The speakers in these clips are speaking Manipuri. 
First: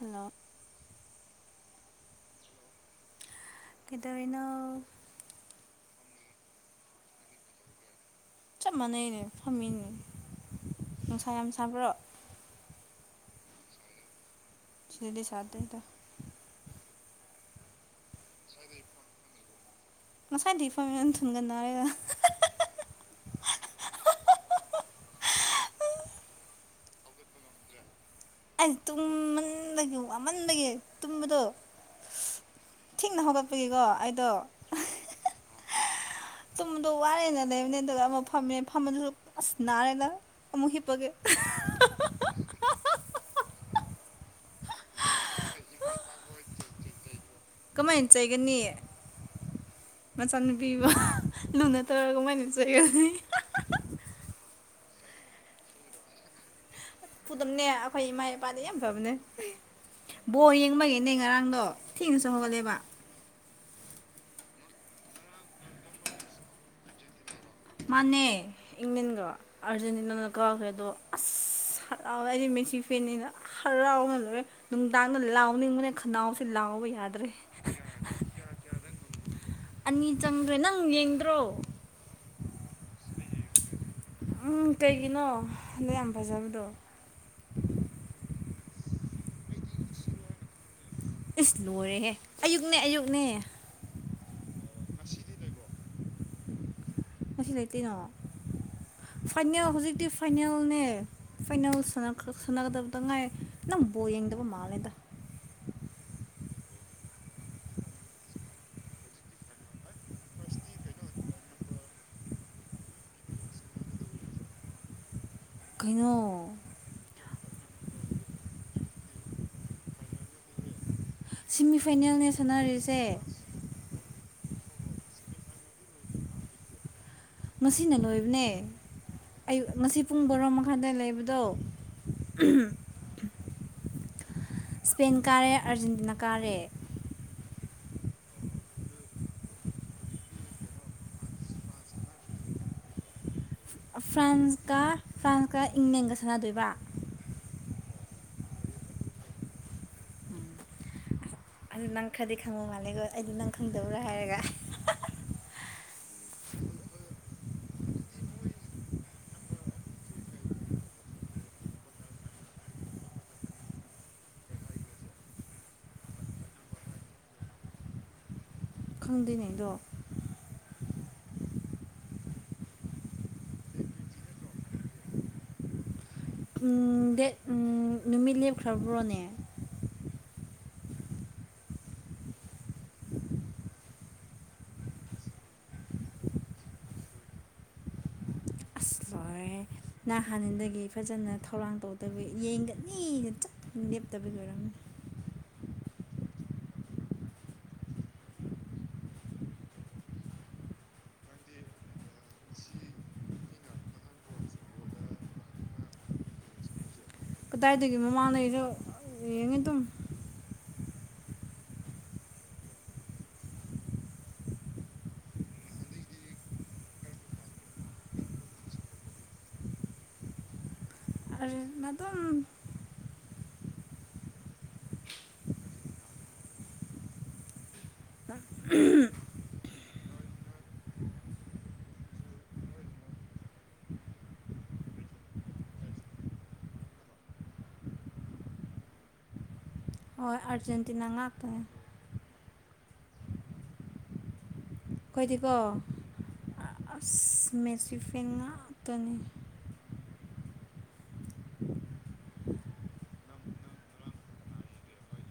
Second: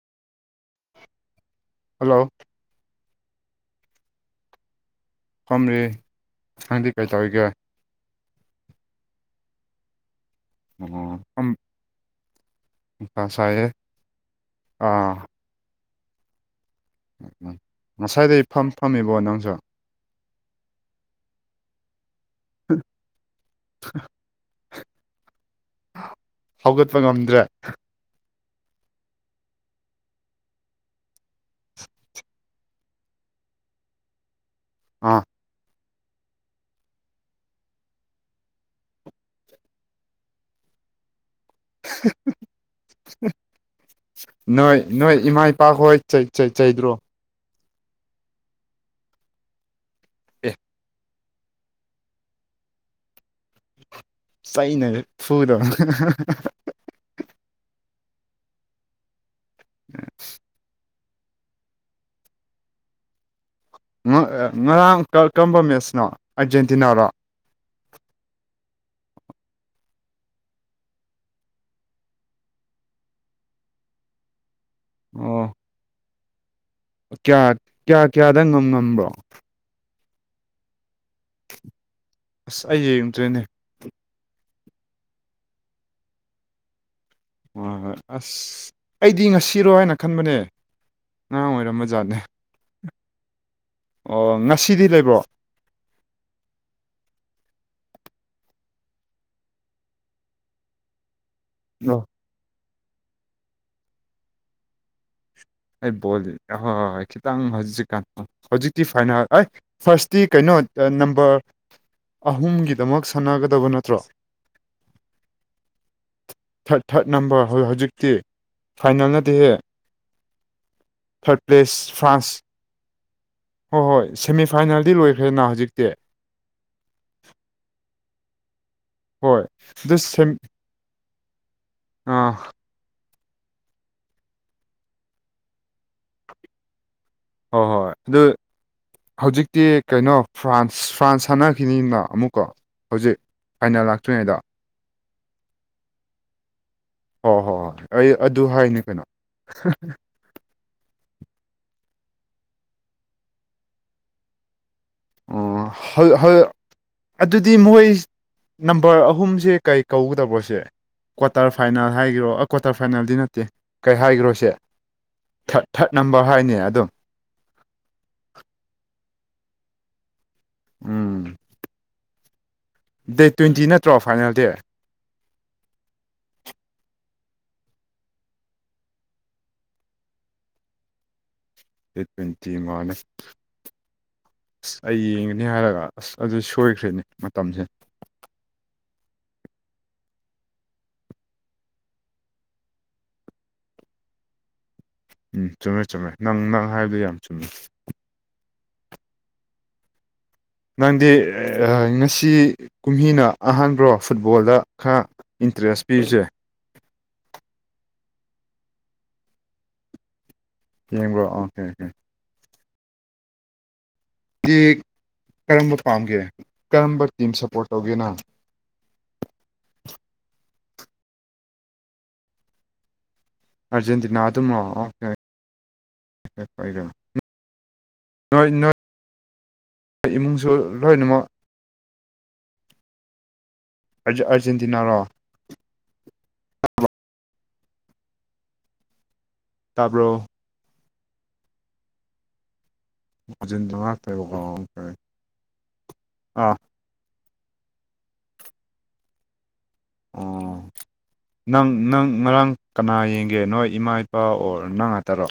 ꯍꯜꯂꯣ ꯍꯜꯂꯣ ꯀꯩꯗꯧꯔꯤꯅꫭ ꯐꯝꯔꯤ ꯅꯪꯗꯤ ꯀꯩꯗꯧꯔꯤꯒꯦ ꯆꯞ ꯃꯥꯟꯅꯩꯅꯦ ꯐꯝꯃꯤꯅꯤ ꯑꫭ [unintelligible] ꯅꯨꯡꯁꯥ ꯁꯥꯏꯍꯦ ꯁꯤꯗꯗꯤ ꯁꯥꯗꯦꯗ ꯉꯁꯥꯏꯗꯩ ꯐꯝ ꯐꯝꯃꯤꯕꯣ ꯅꯪꯁꯨ ꯉꯁꯥꯏꯗꯩ [unintelligible] ꯊꯨꯟꯒ ꯅꯥꯔꯦꯗ [unintelligible] ꯍꯧꯒꯠꯄ ꯉꯝꯗ꯭ꯔꯦ ꯑꯩ ꯇꯨꯝꯃꯟꯕꯒꯤ ꯋꯥꯃꯟꯕꯒꯤ ꯇꯨꯝꯕꯗꯣ [unintelligible] ꯊꯦꯡꯅ ꯍꯧꯒꯠꯄꯒꯤꯀꯣ ꯑꯩꯗꯣ ꯑꫭ ꯇꯨꯝꯕꯗꯣ ꯋꯥꯔꯦꯅ ꯂꯩꯕꯅꯦ ꯑꯗꯨꯒ ꯑꯃꯨꯛ ꯐꯝꯃꯦ ꯐꯝꯕꯗꯨꯁꯨ ꯑꯁ ꯅꯥꯔꯦꯗ ꯑꯃꯨꯛ ꯍꯤꯞꯄꯒꯦ [unintelligible] [unintelligible] ꯅꯣꯏ ꯅꯣꯏ ꯏꯃꯥ ꯏꯄꯥ ꯍꯣꯏ ꯆꯩ ꯆꯩ ꯆꯩꯗ꯭ꯔꯣ ꯀꯝꯃꯥꯏꯟ ꯆꯩꯒꯅꯤ ꯑꯦ ꯃꯆꯥꯅꯨꯄꯤꯕꫭ [unintelligible] ꯂꯨꯅ ꯇꯧꯔꯒ ꯃꯥꯏ [unintelligible] ꯆꯩꯩꯅꯒ ꯐꯨꯗ꯭ꯔꫭ [unintelligible] ꯐꯨꯗꯝꯅꯦ ꯑꯈꯣꯏ ꯏꯃꯥ ꯏꯄꯥꯗꯤ ꯌꯥꯝ ꯐꯕꯅꯦ ꯕꯣꯜ ꯌꯦꯡꯕꯒꯤꯅꯦ ꯉꯔꯥꯡꯗꯣ ꯊꯦꯡꯅꯁꯨ ꯍꯧꯒꯠꯂꯦꯕ ꯉ ꯉꯔꯥꯡ ꯀ ꯀꯝꯕ ꯃꯦꯠꯁꯅꯣ ꯑꯔꯖꯦꯟꯇꯤꯅꯥꯔꯣ ꯃꯥꯅꯦ ꯏꯪꯂꯦꯟꯒ ꯑꯔꯖꯦꯟꯇꯤꯅꯥꯅ ꯀꯥꯈ꯭ꯔꯦ ꯑꯗꯣ ꯑꯁ ꯍꯔꯥꯎꯋꯦ ꯑꯩꯗꯤ ꯃꯦꯁꯤ ꯐꯦꯟꯅꯤꯅ ꯍꯔꯥꯎꯕꯅ ꯂꫭꯏꯔꯦ ꯅꯨꯡꯗꯥꯡꯗ ꯂꯥꯎꯅꯤꯡꯕꯅꯦ ꯈꯟꯅꯥꯎꯁꯦ ꯂꯥꯎꯕ [unintelligible] ꯀ꯭ꯌꯥ ꯀ꯭ꯌꯥ ꯀ꯭ꯌꯥꯗ ꯉꯝ ꯉꯝꯕ꯭ꯔꯣ ꯑꯅꯤ ꯆꯪꯒ꯭ꯔꯦ ꯅꯪ ꯌꯦꯡꯗ꯭ꯔꯣ ꯑꯁ ꯑꯩ ꯌꯦꯡꯗ꯭ꯔꯦꯅꯦ ꯎꯝ ꯀꯩꯒꯤꯅꯣ ꯑꯗꯨ ꯌꯥꯝ ꯐꯖꯕꯗꯣ ꯍꯣꯏ ꯍꯣꯏ ꯑꯁ ꯑꯩꯗꯤ ꯉꯁꯤꯔꯣ ꯍꯥꯏꯅ ꯈꯟꯕꯅꯦ ꯉꯔꯥꯡ ꯏꯁ ꯑꯣꯏꯔꯝꯕ ꯂꯣꯏꯔꯦꯍꯦ ꯖꯥꯠꯅꯦ ꯑꯌꯨꯛꯅꯦ ꯑꯌꯨꯛꯅꯦ ꯑꯣ ꯉꯁꯤꯗꯤ ꯂꯩꯕ꯭ꯔꯣ ꯉꯁꯤ ꯂꯩꯇꯦꯅꯣ ꯐꯥꯏꯅꯦꯜ ꯍꯨꯖꯤꯛꯇꯤ ꯐꯥꯏꯅꯦꯜꯅꯦ ꯐꯥꯏꯅꯦꯜ ꯑꯣ ꯁꯥꯟꯅꯈ꯭ꯔ ꯁꯥꯟꯅꯒꯗꯕꯗ ꯇꯪ ꯉꯥꯏꯔꯦ ꯅꯪ ꯕꯣꯜ ꯌꯦꯡꯗꯕ ꯃꯥꯜꯂꯦꯗ ꯑꯩ ꯕꯣꯜꯖꯦ ꯑꯍꯣꯏ ꯍꯣꯏ ꯈꯤꯇꯪ ꯍꯧꯖꯤꯛꯀꯥꯟ ꯍꯨꯖꯤꯛꯇꯤ ꯐꯥꯏꯅꯥꯜ ꯑꯥꯏ ꯐꯥꯔꯁꯇꯤ ꯀꯩꯅꯣ ꯑ ꯅꯝꯕꯔ ꯑꯍꯨꯝꯒꯤꯗꯃꯛ ꯁꯥꯟꯅꯒꯗꯕ ꯅꯠꯇ꯭ꯔꯣ ꯀꯩꯅꯣ ꯊ꯭ꯔꯠ ꯊ꯭ꯔꯠ ꯅꯝꯕꯔ ꯍꯧ ꯍꯧꯖꯤꯛꯇꯤ ꯐꯥꯏꯅꯦꯜꯅꯠꯇꯤꯌꯦ ꯊ꯭ꯔꯠ ꯁꯤꯃꯤ ꯄ꯭ꯂꯦꯁ ꯐꯥꯏꯅꯦꯜꯅꯦ ꯁꯥꯟꯅꯔꯤꯁꯦ ꯐ꯭ꯔꯥꯟꯁ ꯍꯣ ꯍꯣꯏ ꯁꯦꯃꯤꯐꯥꯏꯅꯦꯜꯗꯤ ꯂꯣꯏꯈ꯭ꯔꯦꯅꯥ ꯍꯧꯖꯤꯛꯇꯤ ꯉꯁꯤꯅ ꯂꯣꯏꯕꯅꯦ ꯍꯣꯏ ꯑꯌꯨꯛ ꯑꯗꯨ ꯉꯁꯤ ꯄꯨꯡ ꯁꯦꯝ ꯕꯥꯔꯣ ꯃꯈꯥꯏꯗ ꯂꯩꯕꯗꯣ ꯑꯥ ꯁ꯭ꯄꯦꯟ ꯀꯥꯔꯦ ꯑꯥꯔꯖꯦꯟꯇꯤꯅꯥ ꯀꯥꯔꯦ ꯍꯣ ꯍꯣꯏ ꯑꯗꯨ ꯍꯧꯖꯤꯛꯇꯤ ꯀꯩꯅꯣ ꯐ꯭ꯔꯥꯟꯁ ꯐ꯭ꯔꯥꯟꯁ ꯁꯥꯟꯅꯈꯤꯅꯤꯅ ꯑꯃꯨꯛꯀꯣ ꯍꯧꯖꯤꯛ ꯐꯥꯏꯅꯦꯜ ꯂꯥꯛꯇ꯭ꯔꯤꯉꯩꯗ ꯐ꯭ꯔꯥꯟꯁꯀ ꯐ꯭ꯔꯥꯟꯁꯀ ꯏꯪꯂꯦꯟꯒ ꯁꯥꯟꯅꯗꯣꯏꯕ ꯍꯣ ꯍꯣ ꯍꯣꯏ ꯑꯩ ꯑꯗꯨ ꯍꯥꯏꯅꯤ ꯀꯩꯅꯣ ꯑꯗꯨ ꯅꯪ ꯈꯔꯗꯤ ꯈꯪꯕ ꯃꯥꯜꯂꯦꯀꯣ ꯑꯩꯗꯤ ꯅꯪ ꯈꯪꯗꯕ꯭ꯔꯥ ꯍꯥꯏꯔꯒ ꯑꯣ ꯍ ꯍ ꯑꯗꯨꯗꯤ ꯃꯣꯏ ꯅꯝꯕꯔ ꯑꯍꯨꯝꯁꯦ ꯀꯩ ꯀꯧꯒꯗꯕ꯭ꯔꯣꯁꯦ ꯀ꯭ꯋꯥꯇꯔ ꯐꯥꯏꯅꯦꯜ ꯍꯥꯏꯒꯦꯔꯣ ꯑꯥ ꯀ꯭ꯋꯥꯇꯔ ꯐꯥꯏꯅꯦꯜꯗꯤ ꯅꯠꯇꯦ ꯀꯩ ꯍꯥꯏꯒꯦꯔꯣꯁꯦ ꯊ꯭ꯔꯠ ꯊ꯭ꯔꯠ ꯅꯝꯕꯔ ꯍꯥꯏꯅꯦ ꯑꯗꯨꯝ ꯈꯪꯗꯦꯅꯦꯗꯣ ꯎꯝ ꯗꯦꯠ ꯇ꯭ꯋꯦꯟꯇꯤ ꯅꯠꯇ꯭ꯔꯣ ꯐꯥꯏꯅꯦꯜ ꯗꯤ ꯎꯝ ꯗꯦꯠ ꯎꯝ ꯅꯨꯃꯤꯠ ꯂꯦꯞꯈ꯭ꯔꯕ꯭ꯔꯣꯅꯦ ꯗꯦꯠ ꯇ꯭ꯋꯦꯟꯇꯤ ꯃꯥꯅꯤ ꯑꯁ ꯑꯩ ꯌꯦꯡꯒꯅꯤ ꯍꯥꯏꯔꯒ ꯑꯁ ꯑꯗꯨ ꯁꯣꯏꯈ꯭ꯔꯦꯅꯦ ꯃꯇꯝꯁꯦ ꯑꯁ ꯂꯣꯏꯔꯦꯍꯦ ꯅꯪ ꯍꯥꯟꯅꯗꯒꯤ ꯐꯖꯅ ꯊꯧꯔꯥꯡ ꯇꯧꯗꯕꯩ ꯌꯦꯡꯒꯅꯤꯅ ꯆꯞ ꯂꯦꯞꯇꯕꯩ ꯑꯣꯏꯔꯝꯒꯅꯤ ꯎꯝ ꯆꯨꯝꯃꯦ ꯆꯨꯝꯃꯦ ꯅꯪ ꯅꯪꯅ ꯍꯥꯏꯗꯣ ꯌꯥꯝ ꯆꯨꯝꯃꯦ ꯅꯪꯗꯤ ꯉꯁꯤ ꯀꯨꯝꯍꯤꯅ ꯑꯍꯥꯟꯕ꯭ꯔꯣ ꯐꯨꯠꯕꯣꯜꯗ ꯈꯔ ꯏꯟꯇꯔꯦꯁ ꯄꯤꯕꯁꯦ ꯀꯗꯥꯏꯗꯒꯤ ꯃꯃꯥꯡꯉꯩꯁꯨ ꯌꯦꯡꯉꯤ ꯑꯗꯨꯝ ꯌꯦꯡꯕ꯭ꯔꯣ ꯑꯣꯀꯦ ꯀꯦ ꯀꯤꯛ ꯀꯔꯝꯕ ꯄꯥꯝꯒꯦ ꯀꯔꯝꯕ ꯇꯤꯝ ꯁꯞꯄꯣꯔꯠ ꯇꯧꯒꯦ ꯅꯪ ꯑꯔꯖꯦꯟ ꯑꯗꯨꯝ ꯑꯥꯔꯖꯦꯟꯇꯤꯅꯥ ꯑꯗꯨꯝꯔꯣ ꯑꯣꯀꯦ [unintelligible] ꯑꯍꯝ ꯑꯩ ꯏꯃꯨꯡꯁꯨ ꯂꯣꯏꯅꯃꯛ ꯑꯔꯖꯦꯟ ꯑꯔꯖꯦꯟꯇꯤꯅꯥꯔꯣ ꯇꯥꯕ꯭ꯔꯣ ꯍꯣꯏ ꯑꯔꯖꯦꯟꯇꯤꯅꯥ ꯉꯥꯛꯇꯅꯤ ꯑꯔꯖꯦꯟꯇꯤꯅꯥ ꯉꯥꯛꯇ [unintelligible] ꯑꯩꯈꯣꯏꯗꯤꯀꯣ ꯑꯥꯁ ꯃꯦꯁꯤ ꯐꯦꯟ ꯉꯥꯛꯇꯅꯤ ꯑꯣ [inaudible] ꯅꯪ ꯅꯪ ꯉꯔꯥꯡ ꯀꯅꯥ ꯌꯦꯡꯒꯦ ꯅꯣꯏ ꯏꯃꯥ ꯏꯄꯥ ꯑꯣꯔ ꯅꯪ ꯉꯥꯛꯇꯔꯣ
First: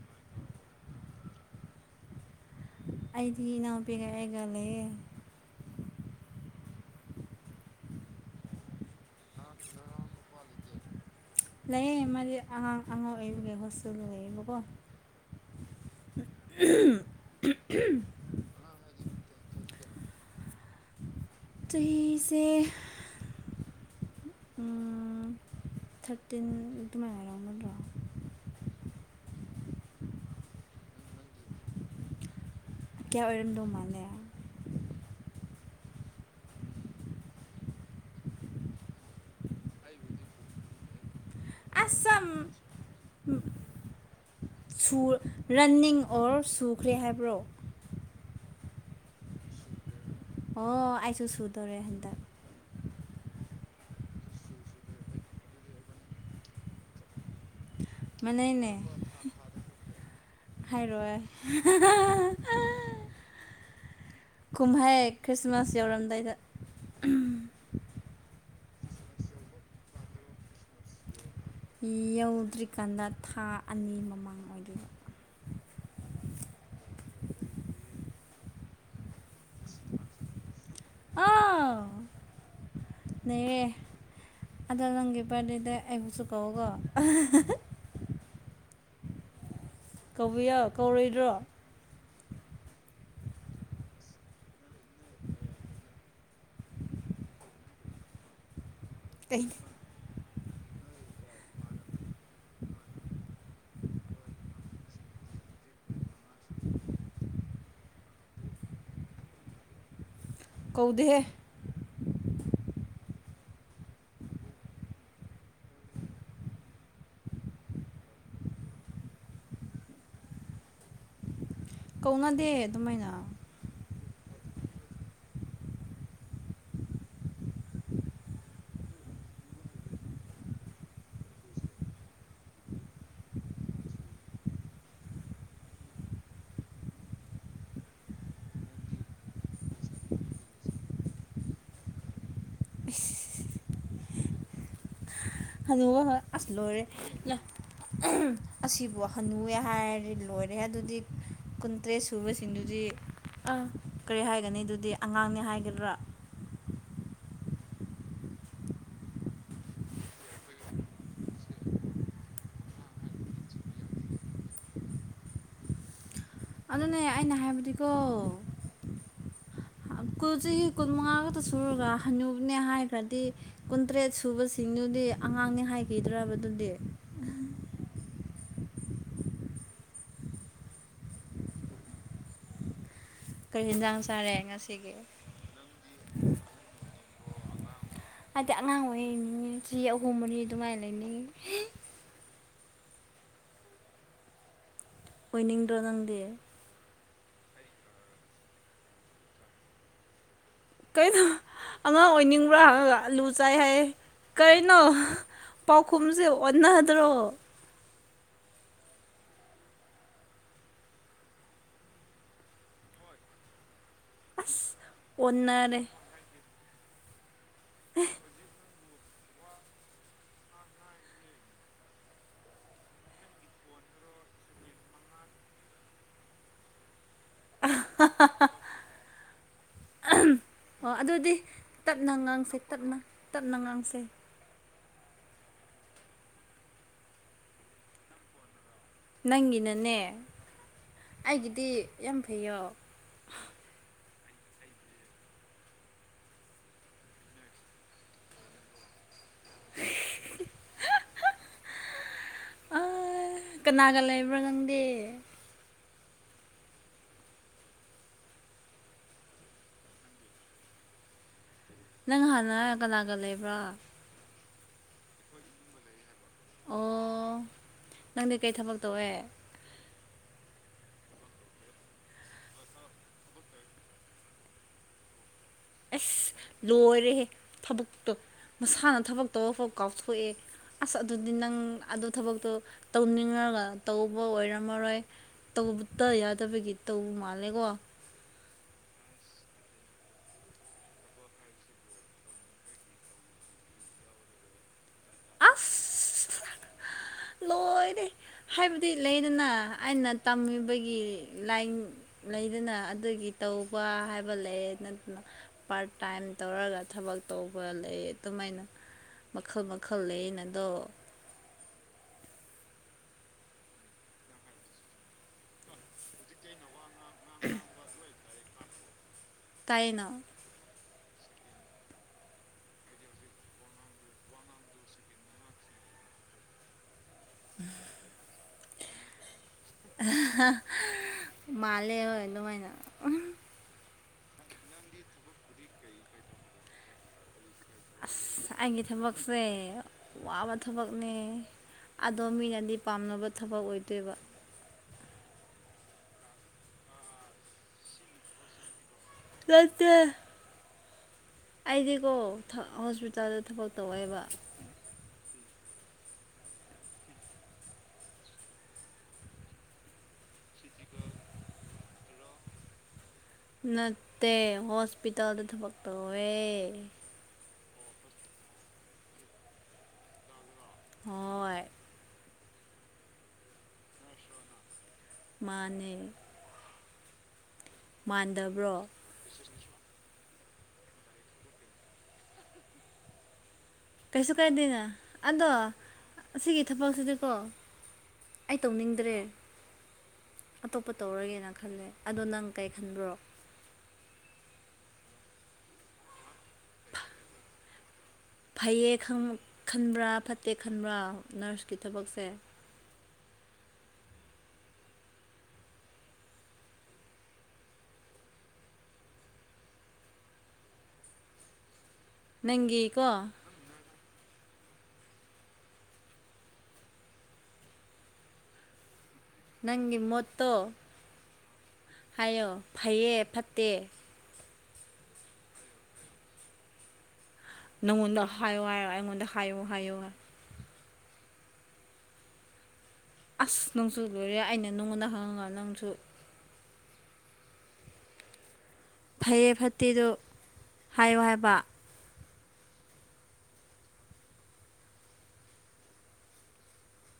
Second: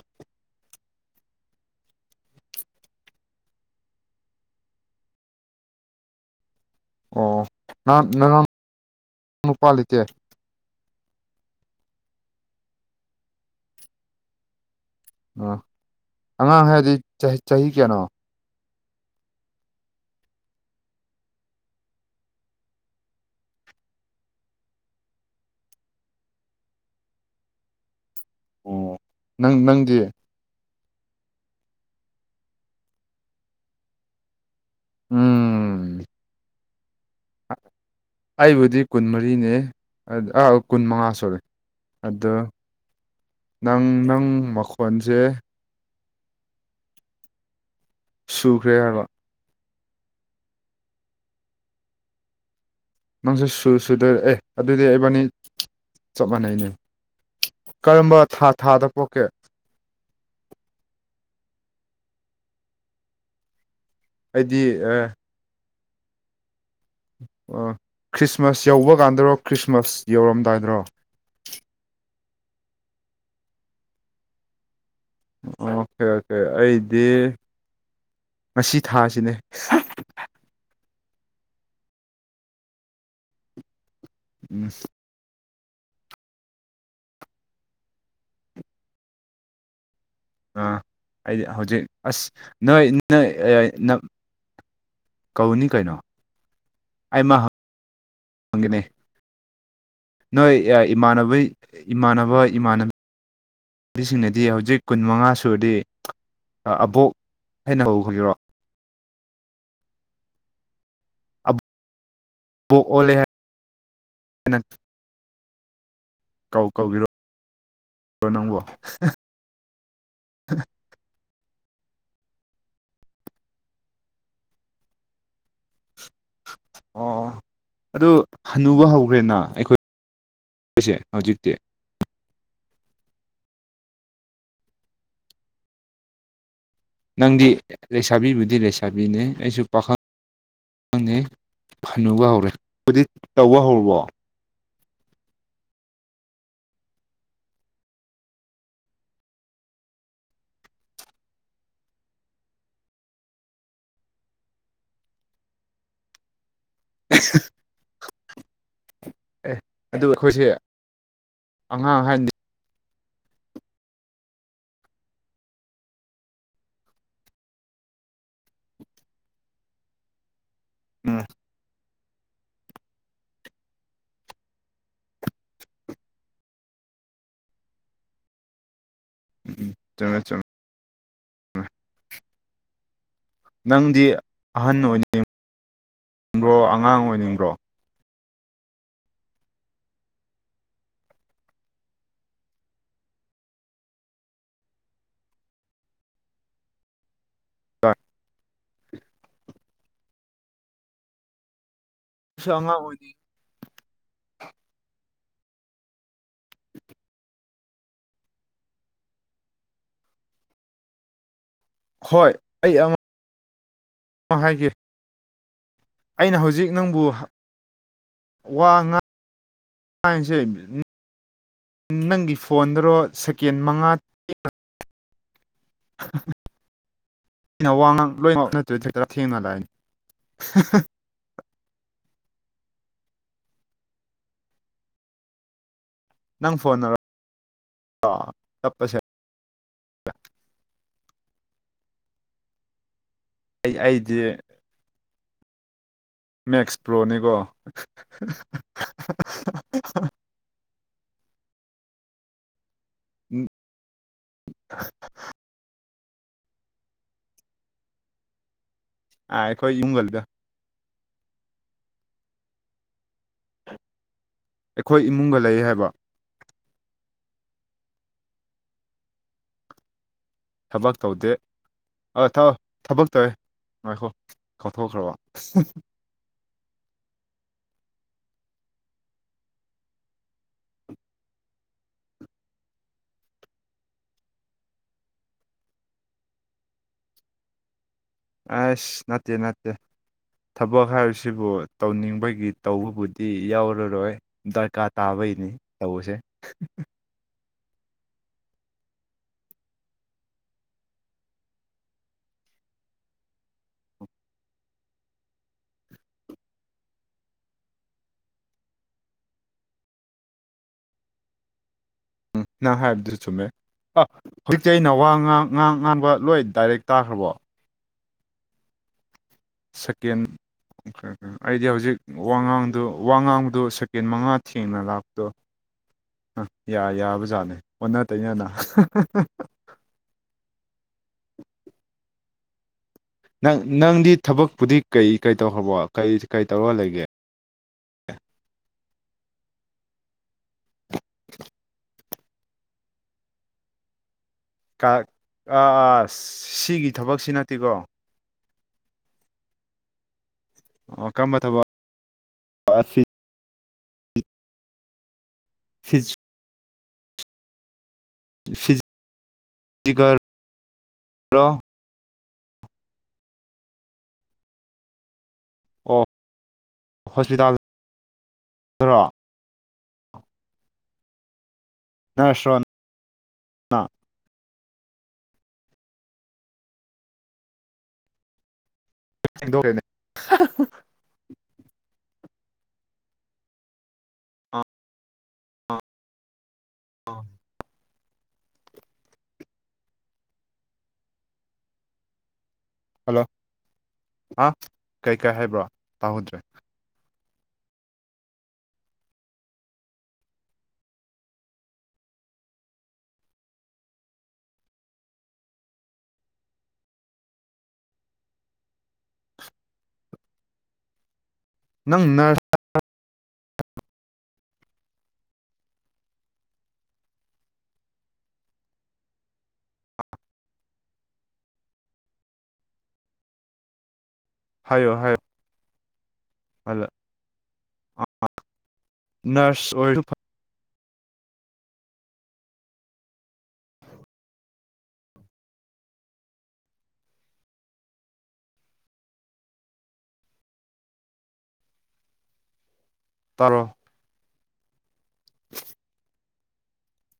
ꯑꯩꯗꯤ ꯏꯅꯥꯎꯄꯤꯒ ꯑꯩꯒ ꯂꯩꯌꯦ ꯑꯣ ꯅꯪ ꯅꯥꯅꯥꯎ ꯅꯨꯄꯥ ꯂꯩꯇꯦ ꯂꯩꯌꯦ ꯃꯥꯗꯤ ꯑꯉꯥꯡ ꯑꯉꯥꯡ ꯑꯣꯏꯕꯒꯤ ꯍꯣꯁꯇꯦꯜꯗ ꯂꯩꯌꯦꯕꯀꯣ ꯑꯥ ꯑꯉꯥꯡ ꯍꯥꯏꯔꯗꯤ ꯆꯍꯤ ꯆꯍꯤ ꯀꯌꯥꯅꯣ ꯍꯤꯁꯦ ꯎꯨꯝ ꯊꯥꯔꯇꯤꯟ ꯑꯗꯨꯃꯥꯏꯅ ꯑꯣꯢꯔꯝꯒꯗ꯭ꯔꯣ ꯑꯣ ꯅꯪ ꯅꯪꯒꯤ ꯀꯌꯥ ꯑꯣꯏꯔꯝꯗꯣ ꯃꯥꯜꯂꯦ ꯎꯝ ꯑꯩꯕꯨꯗꯤ ꯀꯨꯟꯃꯔꯤꯅꯦ ꯑꯥ ꯀꯨꯟꯃꯉꯥ ꯁꯨꯔꯦ ꯑꯁꯝ ꯑꯗꯣ ꯅꯪ ꯅꯪ ꯃꯈꯣꯟꯁꯦ ꯔꯟꯅꯤꯡ ꯑꯣꯔ ꯁꯨꯈ꯭ꯔꯦ ꯍꯥꯏꯕ꯭ꯔꯣ ꯁꯨꯈ꯭ꯔꯦ ꯍꯥꯏꯕ ꯑꯣ ꯑꯩꯥꯏꯁꯨ ꯁꯨꯗꯣꯔꯦ ꯍꯟꯗꯛ ꯅꯪꯁꯨ ꯁꯨ ꯁꯨꯗꯔꯦ ꯑꯦ ꯑꯗꯨꯗꯤ ꯑꯩꯕꯥꯅꯤ ꯆꯞ ꯃꯥꯟꯅꯩꯅꯦ ꯀꯔꯝꯕ ꯊꯥ ꯃꯥꯟꯅꯩꯅꯦ ꯊꯥꯗ ꯄꯣꯛꯀꯦ ꯍꯥꯏꯔꯣꯏ ꯍꯥ ꯍꯥ ꯍꯥ ꯍꯥ ꯑꯩꯗꯤ ꯀꯨꯝꯍꯩ ꯑꯦ ꯈ꯭ꯔꯤꯁꯃꯥꯁ ꯌꯧꯔꯝꯗꯥꯏꯗ ꯑꯥ ꯈ꯭ꯔꯤꯁꯃꯥꯁ ꯌꯧꯕ ꯀꯥꯟꯗꯔꯣ ꯈ꯭ꯔꯤꯁꯃꯥꯁ ꯌꯧꯔꯝꯗꯥꯏꯗ꯭ꯔꯣ ꯌꯧꯗ꯭ꯔꯤꯀꯥꯟꯗ ꯊꯥ ꯑꯅꯤ ꯃꯃꯥꯡ ꯑꯣꯏꯗꯣꯏꯕ ꯑꯣꯀꯦ ꯑꯣꯀꯦ ꯑꯩꯗꯤ ꯉꯁꯤ ꯊꯥꯁꯤꯅꯦ ꯑꯥꯎ ꯅꯩꯔꯦ ꯎꯝ ꯑꯗꯣ ꯅꯪꯒꯤ ꯕꯔꯗꯦꯗ ꯑꯩꯕꯨꯁꯨ ꯀꯧꯀꯣ ꯑꯍꯥ ꯍꯥ ꯍꯥ ꯀꯧꯕꯤꯌꯣ ꯑꯥ ꯀꯧꯔꯣꯏꯗ꯭ꯔꯣ ꯑꯩꯗꯤ ꯍꯧꯖꯤꯛ ꯑꯁ ꯅꯣꯏ ꯅꯣꯏ ꯑꯥ ꯅꯝ ꯀꯧꯅꯤ ꯀꯩꯅꯣ ꯑꯩꯃ ꯍꯪꯒꯅꯦ ꯇ [unintelligible] ꯅꯣꯏ ꯑꯥ ꯏꯃꯥꯟꯅꯕꯩ ꯏꯃꯥꯟꯅꯕ ꯏꯃꯥꯟꯅ ꯕꯤ ꯁꯤꯡꯅꯗꯤ ꯍꯧꯖꯤꯛ ꯀꯨꯟꯃꯉꯥ ꯁꯨꯔꯗꯤ ꯑꯥ ꯑꯕꯣꯛ ꯍꯥꯏꯅ ꯍꯧꯒꯤꯔꯣ ꯀꯧꯗꯦꯍꯦ ꯑ ꯕꯣꯛ ꯑꯣꯜꯂꯦ ꯍꯥꯏ ꯀꯥꯎ ꯀꯥꯎꯕꯤꯔꯣ ꯔꯣ ꯅꯪꯕꯣ ꯀꯧꯅꯗꯦ ꯑꯗꯨꯃꯥꯏꯅ ꯑꯣ ꯑꯗꯨ ꯍꯅꯨꯕ ꯍꯧꯈ꯭ꯔꯦꯅ ꯑꯩꯈꯣꯏ ꯑꯩꯁꯦ ꯍꯧꯖꯤꯛꯇꯤ ꯅꯪꯗꯤ ꯂꯩꯁꯥꯕꯤꯕꯨꯗꯤ ꯂꯩꯁꯥꯕꯤꯅꯦ ꯑꯩꯁꯨ ꯄꯥꯈꯪ ꯈꯪꯉꯦ ꯐꯅꯨꯕ ꯍꯧꯔꯦ ꯍꯥꯏꯗꯤ ꯇꯧꯕ ꯍꯧꯔꯕꯣ ꯍꯅꯨꯕ ꯍꫭꯏ ꯑꯁ ꯂꯣꯏꯔꯦ꯫ ꯑꯁꯤꯕꯨ ꯍꯟꯅꯨꯋꯦ ꯍꯥꯏꯔꯗꯤ ꯂꯣꯏꯔꯦ ꯑꯗꯨꯗꯤ꯫ ꯀꯨꯟꯇ꯭ꯔꯦꯠ ꯁꯨꯕꯁꯤꯡꯗꯨꯗꯤ ꯑ ꯀꯔꯤ ꯍꯥꯏꯒꯅꯤ ꯑꯗꯨꯗꯤ ꯑꯉꯥꯡꯅꯤ ꯍꯥꯏꯒꯗ꯭ꯔꯥ꯫ [unintelligible] ꯑꯦ ꯑꯗꯨ ꯑꯩꯈꯣꯏꯁꯦ ꯑꯉꯥꯡ ꯍꯥꯏꯗꯤ ꯑꯗꯨꯅꯦ ꯑꯩꯅ ꯍꯥꯏꯕꯗꯤꯀꯣ ꯀꯨꯜꯁꯤ ꯀꯨꯟ ꯃꯉꯥ ꯎꯝ ꯈꯛꯇ ꯁꯨꯔꯒ ꯍꯅꯨꯕꯅꯦ ꯍꯥꯏꯈ꯭ꯔꯗꯤ ꯀꯨꯟꯇ꯭ꯔꯦꯠ ꯁꯨꯕꯁꯤꯡꯗꯨꯗꯤ ꯑꯉꯥꯡꯅꯤ ꯍꯥꯏꯈꯤꯗ꯭ꯔꯕ ꯗꯨꯗꯤ꯫ ꯎꯝ ꯆꯨꯝꯑꯦ ꯆꯨꯝ ꯀꯩ ꯌꯦꯟꯖꯥꯡ ꯅꯪꯗꯤ ꯆꯥꯔꯦ ꯑꯍꯟ ꯉꯁꯤꯒꯤ ꯑꯣꯏꯅꯤꯡꯅꯤꯡꯕ꯭ꯔꯣ ꯑꯉꯥꯡ ꯑꯣꯏꯅꯤꯡꯕ꯭ꯔꯣ꯫ ꯍꯥꯏꯗꯤ ꯑꯉꯥꯡ ꯑꯣꯏꯅꯤꯡꯉꯦ ꯆꯍꯤ ꯑꯍꯨꯝ ꯃꯔꯤ ꯑꯗꯨꯃꯥꯏꯅ ꯂꯩꯅꯤꯡꯉꯦ꯫ [unintelligible] ꯑꯣꯏꯅꯤꯡꯗ꯭ꯔꯣ ꯅꯪꯗꯤ꯫ [unintelligible] ꯀꯩꯅꯣ ꯑꯉꯥꯡ ꯑꯩꯁꯨ ꯑꯣꯏꯅꯤꯡꯕ꯭ꯔꯥ ꯑꯉꯥꯡ ꯍꯪꯡꯉꯒ ꯑꯣꯏꯅꯤꯡ ꯑꯂꯨ ꯆ ꯆꯥꯏ ꯍꯥꯏ ꯀꯩꯅꯣ ꯄꯥꯎꯈꯨꯝꯖꯦ ꯑꯣꯟꯅꯗ꯭ꯔꯣ꯫ ꯍꯣꯏ ꯑꯩ ꯑ ꯃ ꯍꯥꯏꯒꯦ꯫ ꯑꯁ ꯑꯣꯟꯅꯔꯦ꯫ ꯑꯩꯅ ꯍꯧꯖꯤꯛ ꯅꯪꯕꯨ ꯋꯥ ꯉꯥꯡ ꯉꯁꯦ ꯅꯪꯒꯤ ꯐꯣꯟꯗꯔꯣ ꯁꯦꯀꯦꯟ ꯃꯉꯥ [inaudible] ꯑꯣ ꯑꯗꯨꯗꯤ ꯇꯞꯅ ꯉꯥꯡꯁꯦ ꯇꯞꯅ ꯇꯞꯅ ꯉꯥꯡꯁꯦ꯫ ꯅꯪ ꯐꯣꯟ ꯅꯔꯣ ꯆꯠꯄꯁꯦ꯫ ꯅꯪꯒꯤꯅꯅꯦ ꯑꯩꯒꯤꯗꯤ ꯌꯥꯝ ꯐꯩꯌꯣ꯫ ꯑꯩ ꯑꯩꯗꯤ ꯃꯦꯛꯁ ꯄ꯭ꯔꯣꯅꯤꯀꯣ [unintelligible] [unintelligible] ꯑ ꯀꯅꯥꯒ ꯂꯩꯕ꯭ꯔꯥ ꯅꯪꯗꯤ꯫ ꯑꯥ ꯑꯩꯈꯣꯏ ꯌꯨꯝꯨꯡꯒꯜꯗ ꯅꯪ ꯍꯥꯟꯅ ꯀꯅꯥꯒ ꯂꯩꯕ꯭ꯔꯥ꯫ ꯑꯩꯈꯣꯏ ꯏꯃꯨꯡꯒ ꯂꯩꯌꯦ ꯍꯥꯏꯕ꯫ ꯑꯣ ꯅꯪꯗꯤ ꯀꯩ ꯊꯕꯛ ꯇꯧꯋꯦ꯫ ꯊꯕꯛ ꯇꯧꯗꯦ꯫ ꯑ ꯊꯥ ꯊꯕꯛ ꯇꯧꯋꯦ ꯉꯥꯏꯈꯣ ꯀꯥꯎꯊꯣꯛꯈ꯭ꯔꯕ꯫ [unintelligible] ꯑꯁ ꯂꯣꯏꯔꯦꯍꯦ ꯊꯕꯛꯇꯣ ꯃꯁꯥꯅ ꯊꯕꯛ ꯇꯧꯕ ꯐꯥꯎ ꯀꯥꯎꯊꯣꯛꯑꯦ꯫ ꯑꯁ ꯑꯗꯨꯗꯤ ꯅꯪ ꯑꯗꯨ ꯊꯕꯛꯇꯣ ꯇꯧꯅꯤꯡꯉꯒ ꯇꯧꯕ ꯑꯣꯏꯔꯝꯃꯔꯣꯏ꯫ ꯇꯧꯕꯇ ꯌꯥꯗꯕꯒꯤ ꯇꯧꯕ ꯃꯥꯜꯂꯦꯀꯣ꯫ ꯑꯥꯁ ꯅꯠꯇꯦ-ꯅꯠꯇꯦ꯫ ꯊꯕꯛ ꯍꯥꯏꯕꯁꯤꯕꯨ ꯇꯧꯅꯤꯡꯕꯒꯤ ꯇꯧꯕꯕꯨꯗꯤ ꯌꯥꯎꯔꯔꯣꯏ ꯗꯔꯀꯥꯔ ꯇꯥꯕꯩꯅꯤ ꯑꯁ ꯇꯧꯕꯁꯦ꯫ ꯂꯣꯏꯔꯦ ꯍꯥꯏꯕꯗꯤ ꯂꯩꯗꯅ ꯑꯩꯅ ꯇꯝꯃꯤꯕꯒꯤ ꯂꯥꯏꯟ ꯂꯩꯗꯅ ꯑꯗꯨꯒꯤ ꯇꯧꯕ ꯍꯥꯏꯕ ꯂꯩ ꯅꯠꯇꯅ ꯄꯥꯔꯠ ꯇꯥꯏꯝ ꯇꯧꯔꯒ ꯊꯕꯛ ꯇꯧꯕ ꯂꯩ ꯑꯗꯨꯃꯥꯏꯅ ꯃꯈꯜ ꯃꯈꯜ ꯂꯩꯩꯌꯦꯅ ꯑꯗꯣ꯫ ꯅꯪ ꯍꯥꯏꯕꯗꯨ ꯆꯨꯝꯃꯦ ꯑ ꯍꯧꯖꯤꯛꯇꯤ ꯑꯩꯅ ꯋꯥ ꯉꯥꯡ ꯉꯥꯡ ꯉꯥꯡꯕ ꯂꯣꯏ ꯗꯥꯏꯔꯦꯛ ꯇꯥꯈ꯭ꯔꯕꯣ꯫ ꯇꯥꯏꯅ ꯁꯀꯦꯟ ꯈꯔ ꯈꯔ ꯑꯩꯗꯤ ꯍꯧꯖꯤꯛ ꯋꯥꯉꯥꯡꯗꯨ ꯋꯥꯉꯥꯡꯗꯨ ꯁꯦꯀꯦꯟ ꯃꯉꯥ ꯊꯦꯡꯅ ꯂꯥꯛꯄꯗꯨ ꯑ ꯌꯥ ꯌꯥꯕ ꯖꯥꯠꯅꯤ ꯑꯣꯟꯅ ꯇꯩꯅꯅ ꯃꯥꯂꯦ ꯍꯣꯏ ꯑꯗꯨꯃꯥꯏꯅ ꯅꯪ ꯅꯪꯗꯤ ꯊꯕꯛꯄꯨꯗꯤ ꯀꯩ ꯀꯩ ꯇꯧꯈ꯭ꯔꯕꯣ ꯀꯩ ꯀꯩ ꯇꯧꯔꯒ ꯂꯩꯒꯦ ꯑꯁ ꯑꯩꯒꯤ ꯊꯕꯛꯁꯦ ꯋꯥꯕ ꯊꯕꯛꯅꯦ ꯑꯗꯣ ꯃꯤꯅꯗꯤ ꯄꯥꯝꯅꯕ ꯊꯕꯛ ꯑꯣꯏꯗꯦꯕ ꯥꯥ ꯀꯥꯔ ꯑꯥꯁ ꯁꯤꯒꯤ ꯊꯕꯛꯁꯤ ꯅꯠꯇꯦꯀꯣ ꯅꯠꯇꯦ ꯑꯣ ꯀꯔꯝꯕ ꯊꯕꯛ ꯑꯥꯏꯗꯤꯀꯣ ꯊ ꯍꯣꯁꯄꯤꯜ ꯗꯥꯜꯗ ꯊꯕꯛ ꯇꯧꯋꯦꯕ ꯐꯤꯖ [unintelligible] ꯐꯤꯖꯤꯒꯔ ꯔꯣ [unintelligible] ꯅꯠꯇꯦ ꯍꯣꯁꯄꯤꯇꯥꯜꯗ ꯊꯕꯛ ꯑꯣ ꯇꯧꯋꯦ ꯍꯣꯁꯄꯤꯇꯥꯜ ꯗꯔꯣ ꯍꯣꯏ ꯅꯥꯔꯁꯔꯣ ꯃꯥꯅꯦ ꯃꯥꯟꯗꯕ꯭ꯔꯣ [unintelligible] ꯊꯤꯟꯗꯣꯛꯈ꯭ꯔꯦꯅꯦ ꯀꯩꯁꯨ ꯑꯥ ꯀꯥꯏꯗꯦꯅ ꯑꯗꯣ ꯑꯁꯤꯒꯤ ꯊꯕꯛꯁꯤꯗꯤꯀꯣ ꯑꯩ ꯇꯧꯅꯤꯡꯗ꯭ꯔꯦ ꯑꯇꯣꯞꯄ ꯇꯧꯔꯒꯦꯅ ꯈꯜꯂꯦ ꯑꯗꯣ ꯅꯪ ꯀꯩ ꯈꯟꯕ꯭ꯔꯣ ꯍꯜꯂꯣ ꯍꯥ ꯀꯩꯀꯩ ꯍꯥꯏꯕ꯭ꯔꯣ ꯇꯥꯍꯧꯗ꯭ꯔꯦ [inaudible] ꯐꯩꯌꯦ ꯈꯟꯕ꯭ꯔꯥ ꯐꯠꯇꯦ ꯈꯟꯕ꯭ꯔꯥ ꯅꯥꯔꯁꯀꯤ ꯊꯕꯛꯁꯦ ꯅꯪ ꯅꯥꯔꯁ ꯅꯪꯒꯤꯀꯣ ꯅꯪꯒꯤ ꯃꯣꯠꯇꯣ ꯍꯥꯏꯌꯣ ꯐꯩꯌꯦ ꯐꯠꯇꯦ ꯍꯥꯏꯌꯣ ꯍꯥꯏꯌꯣ ꯍꯜꯂꯣ ꯑꯥ ꯅꯪꯉꯣꯟꯗ ꯍꯥꯏꯌꯣ ꯍꯥꯏꯔ ꯑꯩꯉꯣꯟꯗ ꯍꯥꯏꯌꯣ ꯅꯔꯁ ꯍꯥꯏꯌꯣ ꯑꯣꯏꯔꯁꯨ ꯍꯥꯏ ꯑꯁ ꯅꯪꯁꯨ ꯂꯣꯏꯔꯦ ꯑꯩꯅ ꯅꯉꯣꯟꯗ ꯍꯪꯉꯒ ꯅꯪꯁꯨ ꯐꯩꯌꯦ ꯐꯠꯇꯦꯗꯣ ꯍꯥꯏꯌꯣ ꯍꯥꯏꯕ ꯇꯥꯔꯣ [inaudible]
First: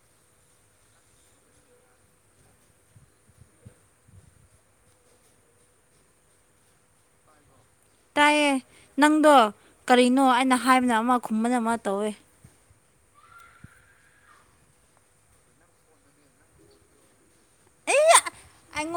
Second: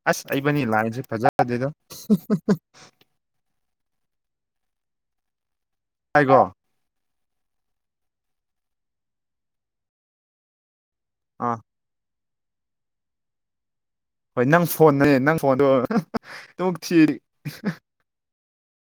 ꯑꯁ ꯢꯕꯥꯅꯤ ꯂꯥꯏꯟꯁꯦ ꯐꯖꯗꯦꯗ ꯇꯥꯢꯒꯣ ꯇꯥꯏꯌꯦ ꯅꯪꯗꯣ ꯀꯔꯤꯅꯣ ꯑꯩꯅ ꯍꯥꯏꯕꯅ ꯑꯃ ꯈꯨꯝꯕꯅ ꯑꯥ ꯑꯃ ꯇꯧꯋꯦ ꯍꯣꯏ ꯅꯪ ꯐꯣꯟꯅꯦ ꯅꯪ ꯐꯣꯟꯗꯣ [unintelligible] [unintelligible] ꯑꯩꯉꯣꯟ